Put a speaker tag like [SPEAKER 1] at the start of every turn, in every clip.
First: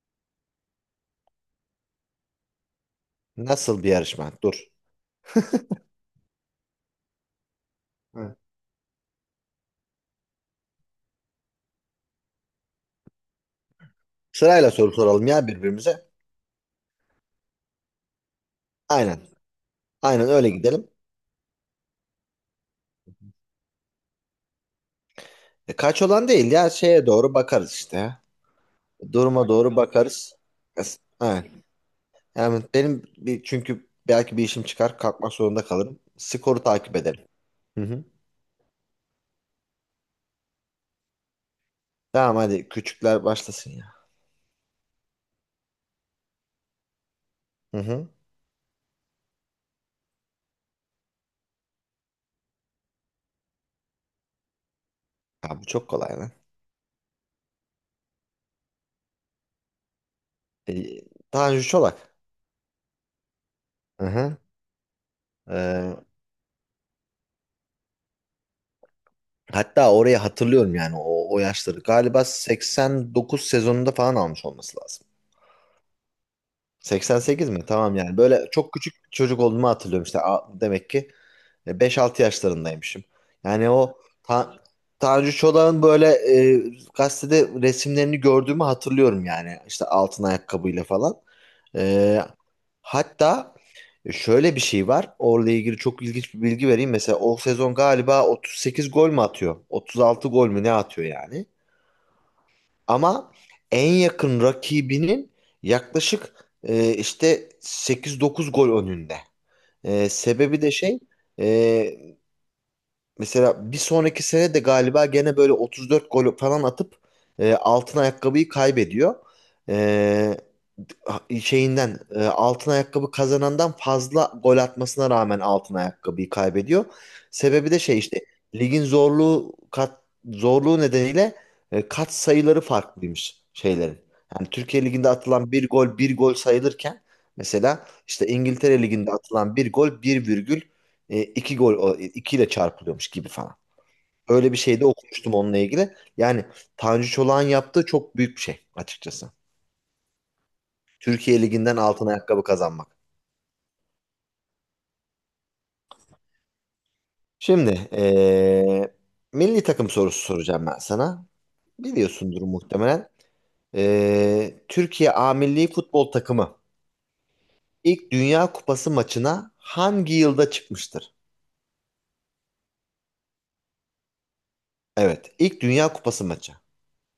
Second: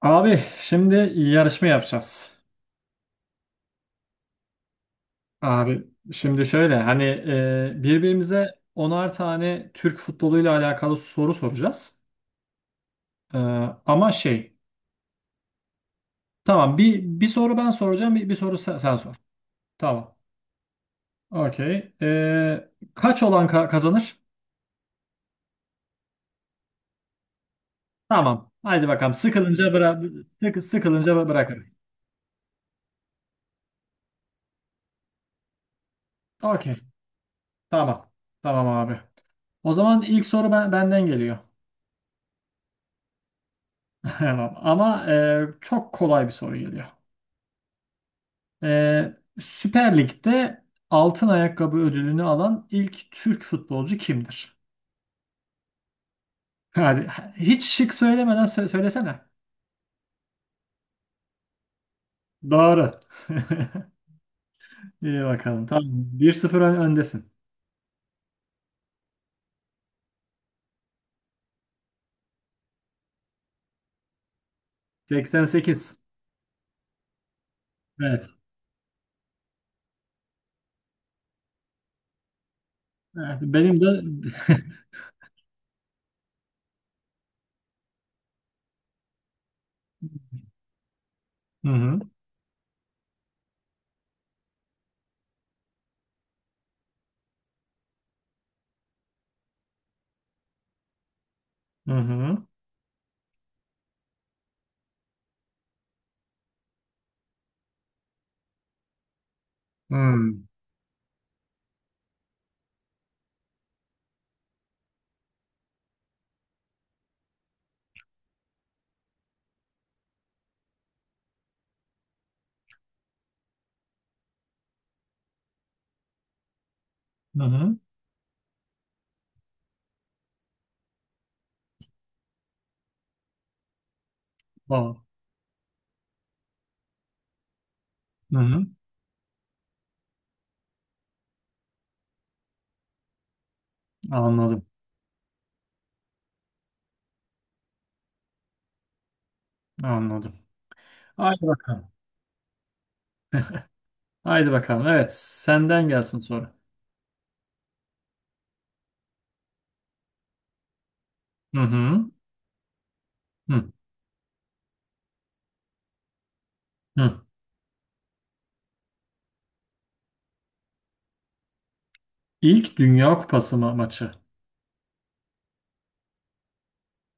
[SPEAKER 1] Abi şimdi yarışma yapacağız.
[SPEAKER 2] Nasıl bir yarışma? Dur.
[SPEAKER 1] Abi şimdi şöyle hani
[SPEAKER 2] Ha.
[SPEAKER 1] birbirimize onar tane Türk futboluyla alakalı soru soracağız. E, ama şey
[SPEAKER 2] Sırayla soru soralım ya birbirimize.
[SPEAKER 1] tamam, bir soru ben soracağım, bir soru sen sor.
[SPEAKER 2] Aynen.
[SPEAKER 1] Tamam.
[SPEAKER 2] Aynen öyle gidelim.
[SPEAKER 1] Okey. Kaç olan kazanır?
[SPEAKER 2] Kaç olan değil ya şeye doğru bakarız işte.
[SPEAKER 1] Tamam. Haydi bakalım,
[SPEAKER 2] Duruma
[SPEAKER 1] sıkılınca
[SPEAKER 2] doğru bakarız. Aynen.
[SPEAKER 1] bırakırız.
[SPEAKER 2] Yani çünkü belki bir işim çıkar kalkmak zorunda kalırım. Skoru
[SPEAKER 1] Okey.
[SPEAKER 2] takip edelim. Hı hı.
[SPEAKER 1] Tamam. Tamam abi. O zaman ilk soru benden geliyor.
[SPEAKER 2] Tamam hadi küçükler başlasın ya.
[SPEAKER 1] Tamam. Ama çok kolay bir soru geliyor.
[SPEAKER 2] Hı hı.
[SPEAKER 1] Ee, Süper Lig'de altın ayakkabı ödülünü alan ilk Türk futbolcu kimdir?
[SPEAKER 2] Ya bu çok kolay lan.
[SPEAKER 1] Hadi, hiç şık söylemeden söylesene.
[SPEAKER 2] E, Tanju Çolak.
[SPEAKER 1] Doğru.
[SPEAKER 2] Hı hı.
[SPEAKER 1] İyi bakalım. Tamam.
[SPEAKER 2] E,
[SPEAKER 1] Bir sıfır öndesin.
[SPEAKER 2] hatta orayı hatırlıyorum yani o yaşları. Galiba 89 sezonunda falan almış olması lazım.
[SPEAKER 1] 88.
[SPEAKER 2] 88 mi? Tamam yani.
[SPEAKER 1] Evet.
[SPEAKER 2] Böyle çok küçük bir çocuk olduğumu hatırlıyorum işte. Demek ki beş altı yaşlarındaymışım.
[SPEAKER 1] Evet.
[SPEAKER 2] Yani
[SPEAKER 1] Benim de.
[SPEAKER 2] o Ta Tanju Çolak'ın böyle gazetede resimlerini gördüğümü hatırlıyorum yani. İşte altın ayakkabıyla falan.
[SPEAKER 1] Hı hı.
[SPEAKER 2] E, hatta şöyle bir şey var. Orla ilgili çok ilginç bir bilgi vereyim. Mesela o sezon galiba 38 gol mü atıyor? 36 gol mü ne atıyor yani?
[SPEAKER 1] Hı hı.
[SPEAKER 2] Ama en yakın rakibinin yaklaşık işte sekiz dokuz gol önünde.
[SPEAKER 1] Hı
[SPEAKER 2] E,
[SPEAKER 1] hı.
[SPEAKER 2] sebebi de şey e, Mesela bir sonraki sene de galiba gene böyle 34 gol falan atıp altın ayakkabıyı kaybediyor. E, şeyinden altın ayakkabı kazanandan fazla gol atmasına rağmen altın ayakkabıyı kaybediyor. Sebebi
[SPEAKER 1] Hı.
[SPEAKER 2] de şey işte ligin zorluğu zorluğu nedeniyle kat sayıları farklıymış şeylerin. Yani Türkiye
[SPEAKER 1] Tamam.
[SPEAKER 2] Ligi'nde atılan bir gol bir gol sayılırken mesela işte
[SPEAKER 1] Hı hı.
[SPEAKER 2] İngiltere Ligi'nde atılan bir gol bir virgül iki gol ikiyle çarpılıyormuş gibi falan. Öyle bir
[SPEAKER 1] Anladım.
[SPEAKER 2] şey de okumuştum onunla ilgili. Yani Tanju Çolak'ın yaptığı çok büyük bir şey açıkçası.
[SPEAKER 1] Anladım. Haydi
[SPEAKER 2] Türkiye Ligi'nden
[SPEAKER 1] bakalım.
[SPEAKER 2] altın ayakkabı kazanmak.
[SPEAKER 1] Haydi bakalım. Evet. Senden gelsin soru.
[SPEAKER 2] Şimdi milli takım sorusu soracağım ben sana.
[SPEAKER 1] Hı hı.
[SPEAKER 2] Biliyorsundur muhtemelen.
[SPEAKER 1] Hı
[SPEAKER 2] Türkiye A Milli Futbol Takımı
[SPEAKER 1] hı.
[SPEAKER 2] ilk Dünya Kupası maçına hangi yılda çıkmıştır?
[SPEAKER 1] İlk Dünya Kupası maçı.
[SPEAKER 2] Evet, ilk Dünya Kupası maçı.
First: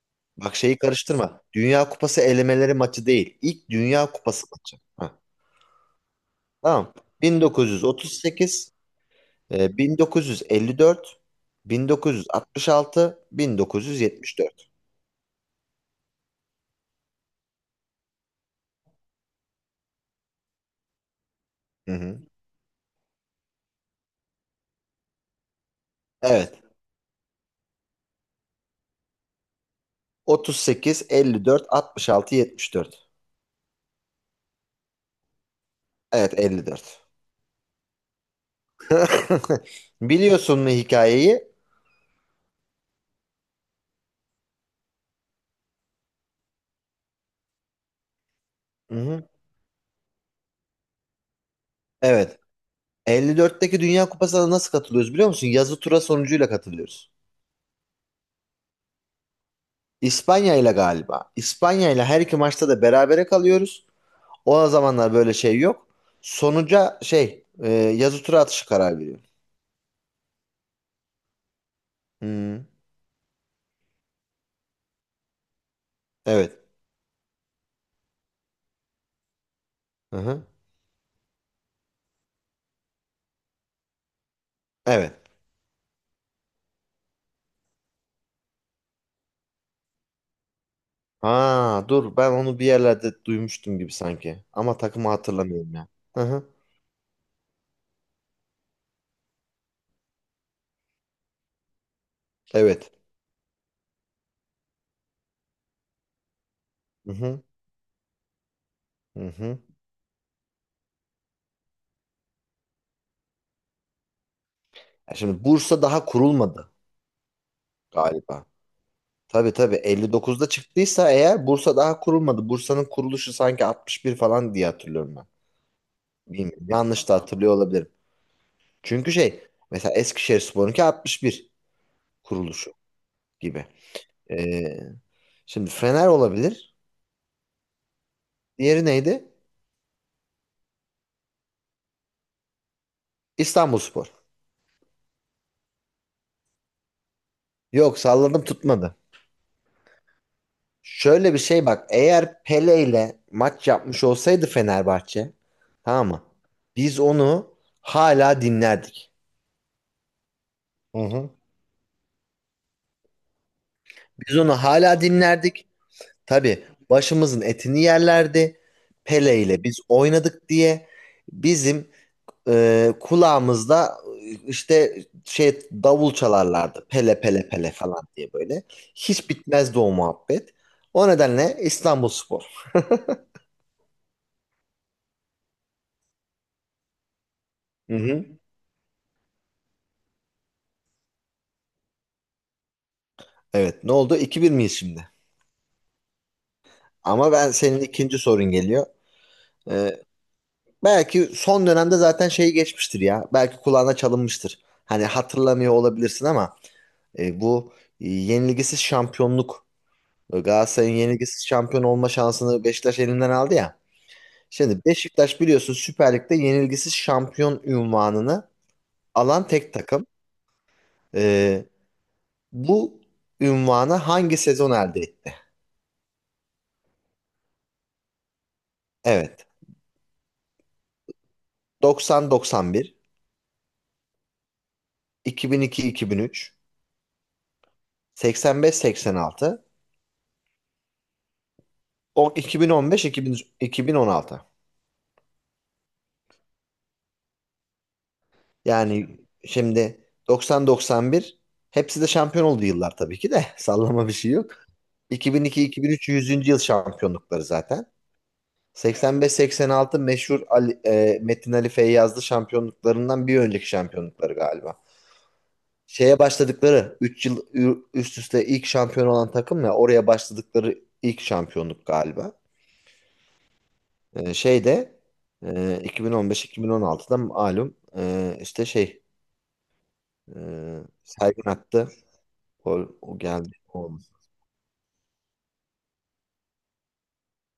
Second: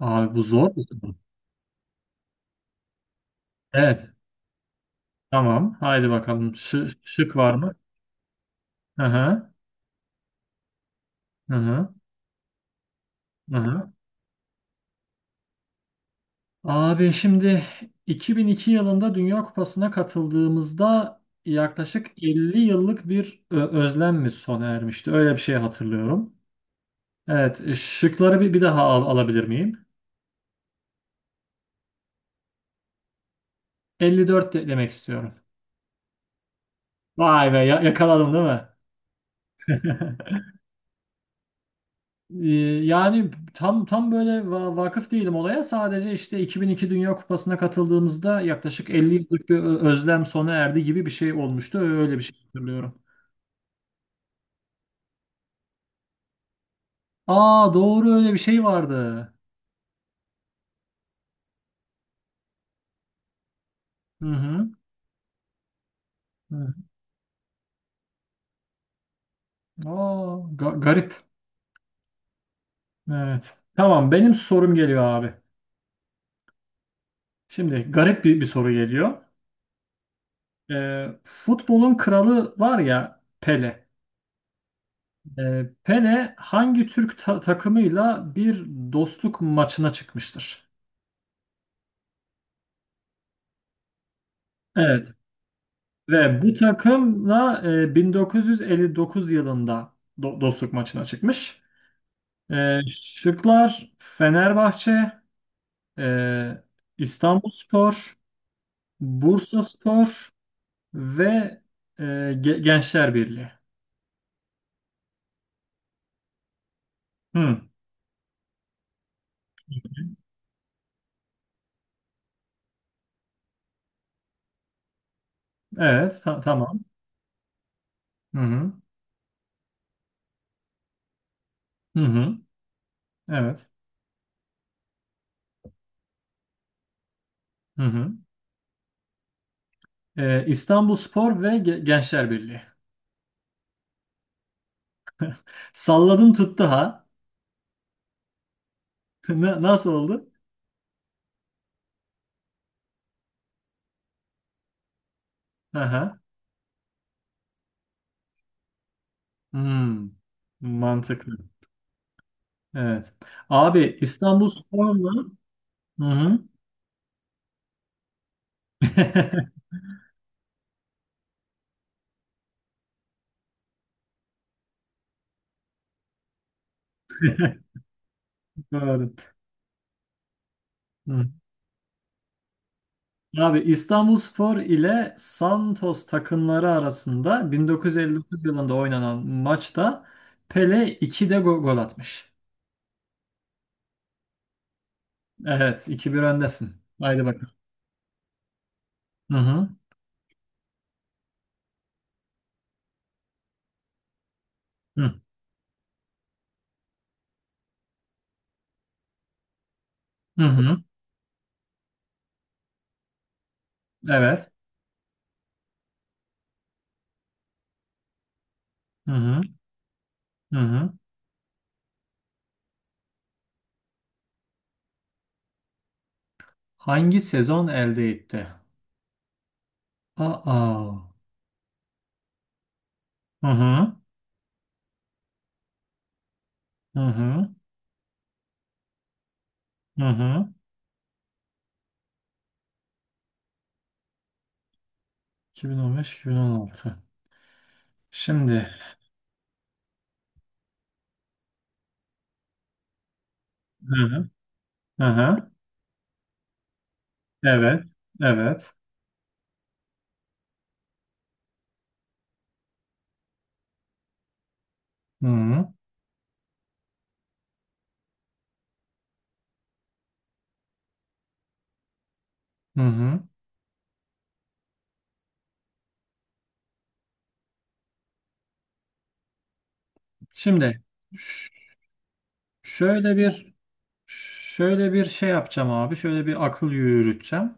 [SPEAKER 1] Abi bu
[SPEAKER 2] Bak
[SPEAKER 1] zor
[SPEAKER 2] şeyi
[SPEAKER 1] bir soru.
[SPEAKER 2] karıştırma. Dünya Kupası elemeleri maçı değil. İlk
[SPEAKER 1] Evet.
[SPEAKER 2] Dünya Kupası maçı. Heh.
[SPEAKER 1] Tamam. Haydi bakalım.
[SPEAKER 2] Tamam.
[SPEAKER 1] Şık var mı?
[SPEAKER 2] 1938,
[SPEAKER 1] Hı hı.
[SPEAKER 2] 1954,
[SPEAKER 1] Hı hı.
[SPEAKER 2] 1966,
[SPEAKER 1] Hı hı.
[SPEAKER 2] 1974.
[SPEAKER 1] Abi şimdi 2002 yılında Dünya Kupası'na katıldığımızda
[SPEAKER 2] Hı
[SPEAKER 1] yaklaşık
[SPEAKER 2] hı.
[SPEAKER 1] 50 yıllık bir özlem mi sona ermişti? Öyle bir şey hatırlıyorum.
[SPEAKER 2] Evet.
[SPEAKER 1] Evet. Şıkları bir daha alabilir miyim?
[SPEAKER 2] 38, 54, 66, 74.
[SPEAKER 1] 54 demek istiyorum.
[SPEAKER 2] Evet, 54.
[SPEAKER 1] Vay be, yakaladım değil mi?
[SPEAKER 2] Biliyorsun mu hikayeyi?
[SPEAKER 1] Ee, yani tam böyle vakıf değilim olaya. Sadece işte 2002 Dünya Kupası'na katıldığımızda yaklaşık
[SPEAKER 2] Hı
[SPEAKER 1] 50
[SPEAKER 2] hı.
[SPEAKER 1] yıllık bir özlem sona erdi gibi bir şey olmuştu. Öyle bir şey
[SPEAKER 2] Evet.
[SPEAKER 1] hatırlıyorum.
[SPEAKER 2] 54'teki Dünya Kupası'na nasıl katılıyoruz biliyor musun? Yazı tura sonucuyla katılıyoruz.
[SPEAKER 1] Aa, doğru, öyle bir şey vardı.
[SPEAKER 2] İspanya ile galiba. İspanya ile her iki maçta da berabere kalıyoruz.
[SPEAKER 1] Hı
[SPEAKER 2] O
[SPEAKER 1] hı.
[SPEAKER 2] zamanlar böyle şey yok.
[SPEAKER 1] Hı.
[SPEAKER 2] Sonuca şey yazı tura atışı karar veriyor.
[SPEAKER 1] Aa, garip.
[SPEAKER 2] Hmm,
[SPEAKER 1] Evet. Tamam, benim sorum geliyor abi.
[SPEAKER 2] evet.
[SPEAKER 1] Şimdi garip bir soru geliyor.
[SPEAKER 2] Hı-hı.
[SPEAKER 1] Futbolun kralı var ya, Pele.
[SPEAKER 2] Evet.
[SPEAKER 1] Pele hangi Türk takımıyla bir dostluk maçına çıkmıştır?
[SPEAKER 2] Ha dur ben onu bir yerlerde duymuştum gibi sanki. Ama
[SPEAKER 1] Evet,
[SPEAKER 2] takımı hatırlamıyorum ya.
[SPEAKER 1] ve
[SPEAKER 2] Hı-hı.
[SPEAKER 1] bu takımla 1959 yılında dostluk maçına çıkmış. E,
[SPEAKER 2] Evet.
[SPEAKER 1] şıklar Fenerbahçe, e,
[SPEAKER 2] Hı-hı.
[SPEAKER 1] İstanbulspor,
[SPEAKER 2] Hı-hı.
[SPEAKER 1] Bursaspor ve e, Gençler Birliği.
[SPEAKER 2] Ya şimdi Bursa daha kurulmadı
[SPEAKER 1] Hı,
[SPEAKER 2] galiba. Tabii tabii 59'da çıktıysa eğer Bursa daha kurulmadı. Bursa'nın kuruluşu sanki 61 falan diye hatırlıyorum ben.
[SPEAKER 1] evet,
[SPEAKER 2] Bilmiyorum.
[SPEAKER 1] tamam.
[SPEAKER 2] Yanlış da hatırlıyor olabilirim.
[SPEAKER 1] Hı hı.
[SPEAKER 2] Çünkü şey mesela Eskişehirspor'unki 61
[SPEAKER 1] Hı hı.
[SPEAKER 2] kuruluşu gibi.
[SPEAKER 1] Evet.
[SPEAKER 2] Ee, Şimdi Fener olabilir.
[SPEAKER 1] Hı hı.
[SPEAKER 2] Diğeri neydi?
[SPEAKER 1] İstanbulspor ve Gençler Birliği.
[SPEAKER 2] İstanbulspor.
[SPEAKER 1] Salladın tuttu ha.
[SPEAKER 2] Yok salladım tutmadı.
[SPEAKER 1] Nasıl oldu?
[SPEAKER 2] Şöyle bir şey bak. Eğer Pele ile maç yapmış olsaydı Fenerbahçe tamam
[SPEAKER 1] Aha.
[SPEAKER 2] mı? Biz onu hala dinlerdik.
[SPEAKER 1] Hmm.
[SPEAKER 2] Hı hı.
[SPEAKER 1] Mantıklı. Evet. Abi
[SPEAKER 2] Biz
[SPEAKER 1] İstanbul
[SPEAKER 2] onu hala
[SPEAKER 1] Spor'la.
[SPEAKER 2] dinlerdik.
[SPEAKER 1] Hı hı.
[SPEAKER 2] Tabii başımızın etini yerlerdi. Pele ile biz oynadık diye bizim kulağımızda işte şey davul çalarlardı pele pele pele falan diye böyle.
[SPEAKER 1] Doğru.
[SPEAKER 2] Hiç bitmezdi o muhabbet. O
[SPEAKER 1] Hı.
[SPEAKER 2] nedenle İstanbulspor.
[SPEAKER 1] Abi İstanbul Spor ile Santos takımları arasında
[SPEAKER 2] Hı hı.
[SPEAKER 1] 1959 yılında oynanan maçta Pele 2'de gol atmış.
[SPEAKER 2] Evet ne oldu? 2 bir miyiz şimdi?
[SPEAKER 1] Evet, iki bir öndesin. Haydi
[SPEAKER 2] Ama ben
[SPEAKER 1] bakalım.
[SPEAKER 2] senin ikinci sorun geliyor.
[SPEAKER 1] Hı hı.
[SPEAKER 2] Ee, belki son dönemde zaten şeyi geçmiştir ya. Belki kulağına çalınmıştır. Hani
[SPEAKER 1] Hı
[SPEAKER 2] hatırlamıyor olabilirsin ama bu yenilgisiz şampiyonluk
[SPEAKER 1] hı. Hı.
[SPEAKER 2] Galatasaray'ın yenilgisiz şampiyon olma şansını Beşiktaş elinden aldı ya.
[SPEAKER 1] Evet.
[SPEAKER 2] Şimdi Beşiktaş biliyorsun Süper Lig'de yenilgisiz şampiyon ünvanını
[SPEAKER 1] Hı hı.
[SPEAKER 2] alan tek takım.
[SPEAKER 1] Hı hı.
[SPEAKER 2] Ee, bu ünvanı hangi sezon elde etti?
[SPEAKER 1] Hangi sezon elde etti?
[SPEAKER 2] Evet.
[SPEAKER 1] Aa.
[SPEAKER 2] 90-91,
[SPEAKER 1] Hı hı.
[SPEAKER 2] 2002-2003,
[SPEAKER 1] Hı hı.
[SPEAKER 2] 85-86,
[SPEAKER 1] Hı hı.
[SPEAKER 2] 2015-2016.
[SPEAKER 1] 2015-2016. Şimdi.
[SPEAKER 2] Yani şimdi 90-91 hepsi de şampiyon oldu yıllar tabii ki de. Sallama bir
[SPEAKER 1] Hı.
[SPEAKER 2] şey yok.
[SPEAKER 1] Hı hı.
[SPEAKER 2] 2002-2003 yüzüncü yıl şampiyonlukları
[SPEAKER 1] Evet.
[SPEAKER 2] zaten.
[SPEAKER 1] Evet.
[SPEAKER 2] 85-86 meşhur Metin Ali Feyyazlı şampiyonluklarından bir önceki şampiyonlukları galiba.
[SPEAKER 1] Hı hı.
[SPEAKER 2] Şeye başladıkları 3 yıl üst üste ilk şampiyon olan takım ya oraya başladıkları ilk şampiyonluk galiba.
[SPEAKER 1] Hı hı.
[SPEAKER 2] Şeyde e, 2015-2016'da malum işte şey e,
[SPEAKER 1] Şimdi ş-
[SPEAKER 2] Sergen attı. Gol,
[SPEAKER 1] şöyle
[SPEAKER 2] o geldi.
[SPEAKER 1] bir
[SPEAKER 2] O.
[SPEAKER 1] şöyle bir şey yapacağım abi. Şöyle bir akıl yürüteceğim.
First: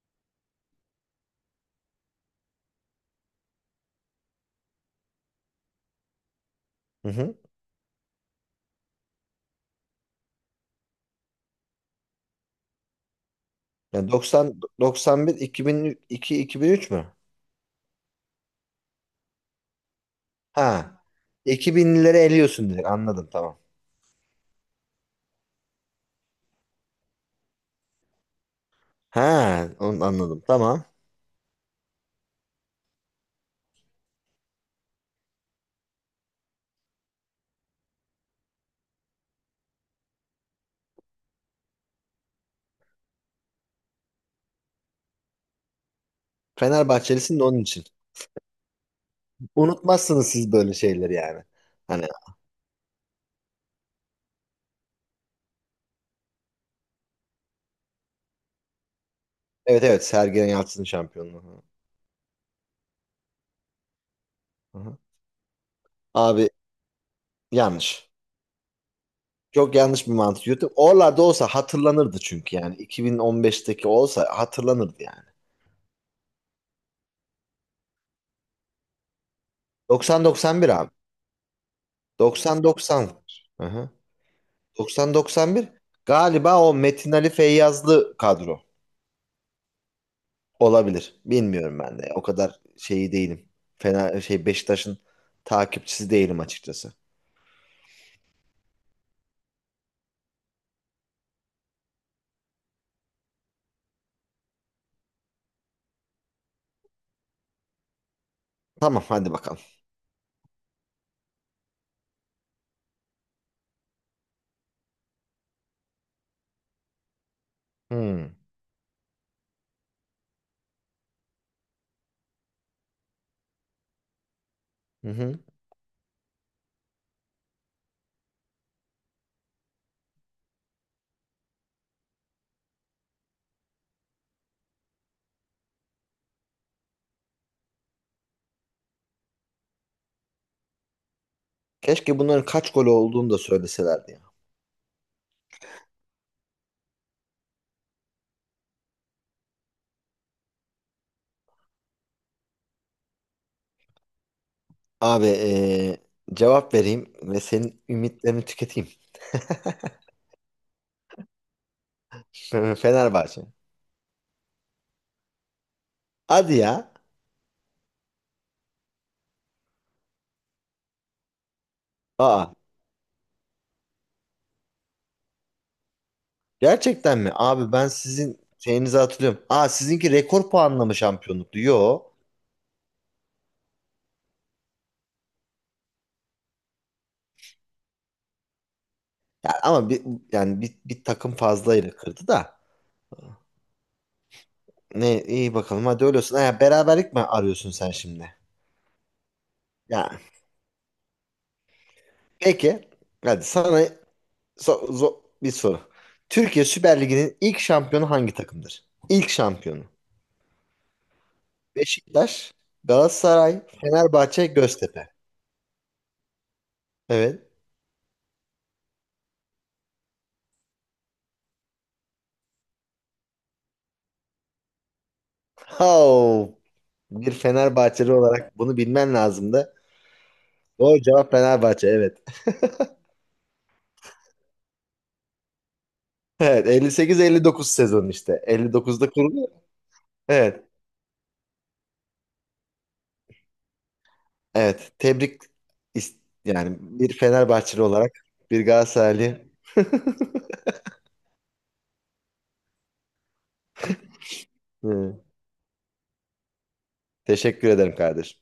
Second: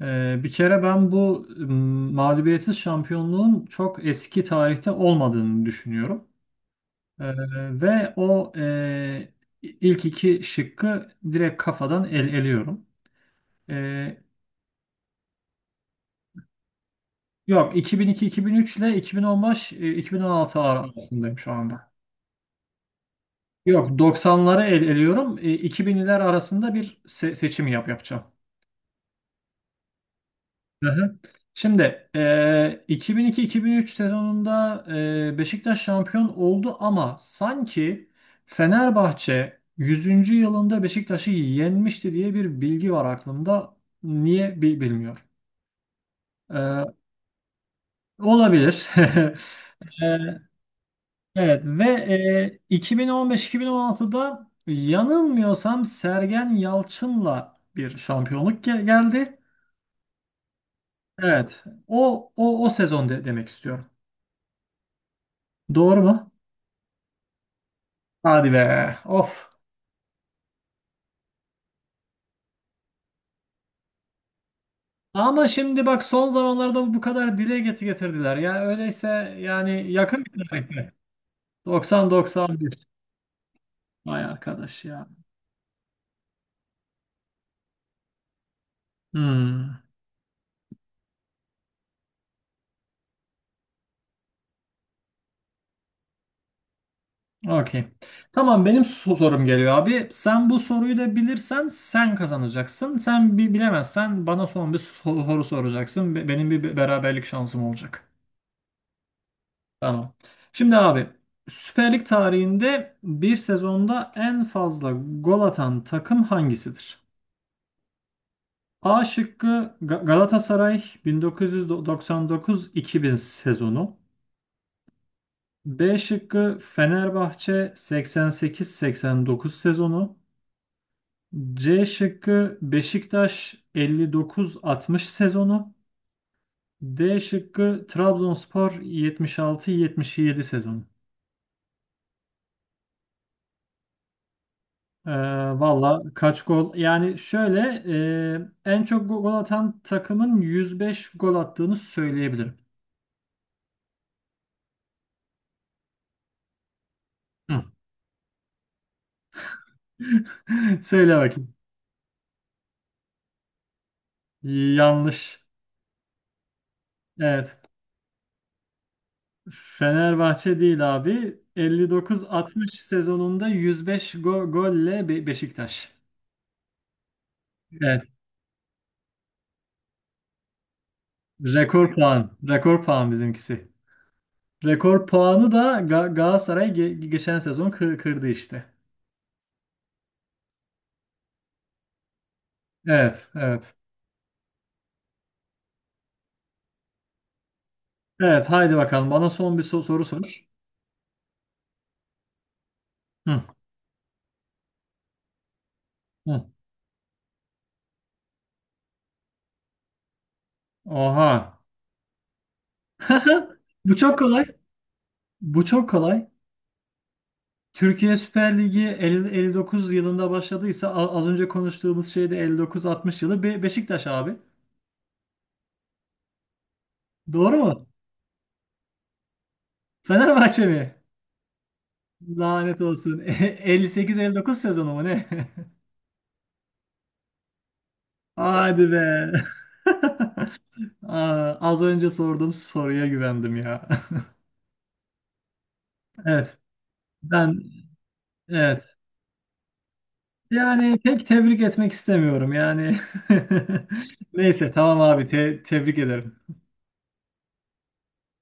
[SPEAKER 1] Bir kere ben bu mağlubiyetsiz şampiyonluğun çok eski tarihte olmadığını düşünüyorum.
[SPEAKER 2] Hı
[SPEAKER 1] Ee,
[SPEAKER 2] hı.
[SPEAKER 1] ve o ilk iki şıkkı direkt kafadan el eliyorum.
[SPEAKER 2] Yani
[SPEAKER 1] Ee,
[SPEAKER 2] 90 91 2002 2003 mü?
[SPEAKER 1] yok 2002-2003 ile 2015-2016
[SPEAKER 2] Ha.
[SPEAKER 1] arasındayım şu anda.
[SPEAKER 2] 2000'leri eliyorsun direkt anladım tamam.
[SPEAKER 1] Yok, 90'ları el eliyorum. 2000'ler arasında bir seçim yapacağım.
[SPEAKER 2] Ha, onu anladım. Tamam.
[SPEAKER 1] Hı hı. Şimdi 2002-2003 sezonunda Beşiktaş şampiyon oldu, ama sanki Fenerbahçe 100. yılında Beşiktaş'ı yenmişti diye bir bilgi var aklımda. Niye bilmiyor. E,
[SPEAKER 2] Fenerbahçelisin de onun için.
[SPEAKER 1] olabilir.
[SPEAKER 2] Unutmazsınız siz böyle şeyleri yani.
[SPEAKER 1] Evet, ve
[SPEAKER 2] Hani
[SPEAKER 1] 2015-2016'da yanılmıyorsam Sergen Yalçın'la bir şampiyonluk geldi.
[SPEAKER 2] evet evet Sergen Yalçın'ın şampiyonluğu.
[SPEAKER 1] Evet. O sezon demek istiyorum.
[SPEAKER 2] Hı hı.
[SPEAKER 1] Doğru mu?
[SPEAKER 2] Abi yanlış.
[SPEAKER 1] Hadi be. Of.
[SPEAKER 2] Çok yanlış bir mantık yürüttüm. Oralarda olsa hatırlanırdı çünkü yani. 2015'teki olsa hatırlanırdı yani.
[SPEAKER 1] Ama şimdi bak, son zamanlarda bu kadar dile getirdiler. Ya öyleyse yani yakın bir
[SPEAKER 2] 90-91 abi.
[SPEAKER 1] tarihte. 90-91.
[SPEAKER 2] 90-90. Hı hı.
[SPEAKER 1] Vay arkadaş ya.
[SPEAKER 2] 90-91 galiba o Metin Ali Feyyazlı kadro.
[SPEAKER 1] Hmm.
[SPEAKER 2] Olabilir. Bilmiyorum ben de. O kadar şeyi değilim. Fena şey Beşiktaş'ın takipçisi değilim açıkçası.
[SPEAKER 1] Okey. Tamam, benim sorum geliyor abi. Sen bu soruyu da bilirsen sen kazanacaksın. Sen bilemezsen bana son bir soru soracaksın. Benim bir beraberlik şansım olacak.
[SPEAKER 2] Tamam hadi bakalım.
[SPEAKER 1] Tamam. Şimdi abi, Süper Lig tarihinde bir sezonda en fazla gol atan takım hangisidir?
[SPEAKER 2] Hmm.
[SPEAKER 1] A şıkkı Galatasaray 1999-2000 sezonu.
[SPEAKER 2] Hı hı.
[SPEAKER 1] B şıkkı Fenerbahçe 88-89 sezonu. C şıkkı Beşiktaş 59-60 sezonu. D şıkkı Trabzonspor 76-77 sezonu.
[SPEAKER 2] Keşke bunların kaç golü olduğunu da söyleselerdi ya.
[SPEAKER 1] Ee, valla kaç gol? Yani şöyle en çok gol atan takımın 105 gol attığını söyleyebilirim.
[SPEAKER 2] Abi cevap vereyim ve
[SPEAKER 1] Hı.
[SPEAKER 2] senin ümitlerini tüketeyim.
[SPEAKER 1] Söyle bakayım.
[SPEAKER 2] Fenerbahçe.
[SPEAKER 1] Yanlış.
[SPEAKER 2] Hadi ya.
[SPEAKER 1] Evet. Fenerbahçe değil abi.
[SPEAKER 2] Aa
[SPEAKER 1] 59-60 sezonunda 105 golle Beşiktaş.
[SPEAKER 2] gerçekten mi? Abi ben
[SPEAKER 1] Evet.
[SPEAKER 2] sizin şeyinizi hatırlıyorum. Aa sizinki rekor puanla mı şampiyonluktu?
[SPEAKER 1] Rekor
[SPEAKER 2] Yo.
[SPEAKER 1] puan. Rekor puan bizimkisi. Rekor puanı da Galatasaray geçen sezon kırdı işte.
[SPEAKER 2] Ya ama yani bir takım fazlayla kırdı da.
[SPEAKER 1] Evet, evet.
[SPEAKER 2] Ne iyi bakalım hadi öyle olsun. Ha, beraberlik mi arıyorsun sen şimdi?
[SPEAKER 1] Evet, haydi bakalım. Bana son bir soru
[SPEAKER 2] Ya
[SPEAKER 1] sor.
[SPEAKER 2] peki.
[SPEAKER 1] Hı,
[SPEAKER 2] Hadi sana bir soru.
[SPEAKER 1] hı.
[SPEAKER 2] Türkiye Süper Ligi'nin ilk şampiyonu hangi takımdır? İlk şampiyonu.
[SPEAKER 1] Oha.
[SPEAKER 2] Beşiktaş, Galatasaray,
[SPEAKER 1] Bu çok kolay.
[SPEAKER 2] Fenerbahçe, Göztepe.
[SPEAKER 1] Bu çok kolay.
[SPEAKER 2] Evet.
[SPEAKER 1] Türkiye Süper Ligi 50 59 yılında başladıysa, az önce konuştuğumuz şey de 59-60 yılı Beşiktaş abi.
[SPEAKER 2] Oh, bir
[SPEAKER 1] Doğru mu?
[SPEAKER 2] Fenerbahçeli olarak bunu bilmen lazımdı.
[SPEAKER 1] Fenerbahçe mi?
[SPEAKER 2] Doğru cevap Fenerbahçe evet.
[SPEAKER 1] Lanet olsun. 58-59 sezonu mu ne?
[SPEAKER 2] Evet 58-59 sezon işte.
[SPEAKER 1] Hadi
[SPEAKER 2] 59'da
[SPEAKER 1] be.
[SPEAKER 2] kuruluyor. Evet.
[SPEAKER 1] Aa, az önce sorduğum soruya güvendim ya.
[SPEAKER 2] Evet, tebrik is-
[SPEAKER 1] Evet.
[SPEAKER 2] yani bir
[SPEAKER 1] Ben,
[SPEAKER 2] Fenerbahçeli olarak bir
[SPEAKER 1] evet.
[SPEAKER 2] Galatasaraylı.
[SPEAKER 1] Yani pek tebrik etmek istemiyorum. Yani neyse tamam
[SPEAKER 2] Hı.
[SPEAKER 1] abi, tebrik ederim.
[SPEAKER 2] Teşekkür ederim kardeşim.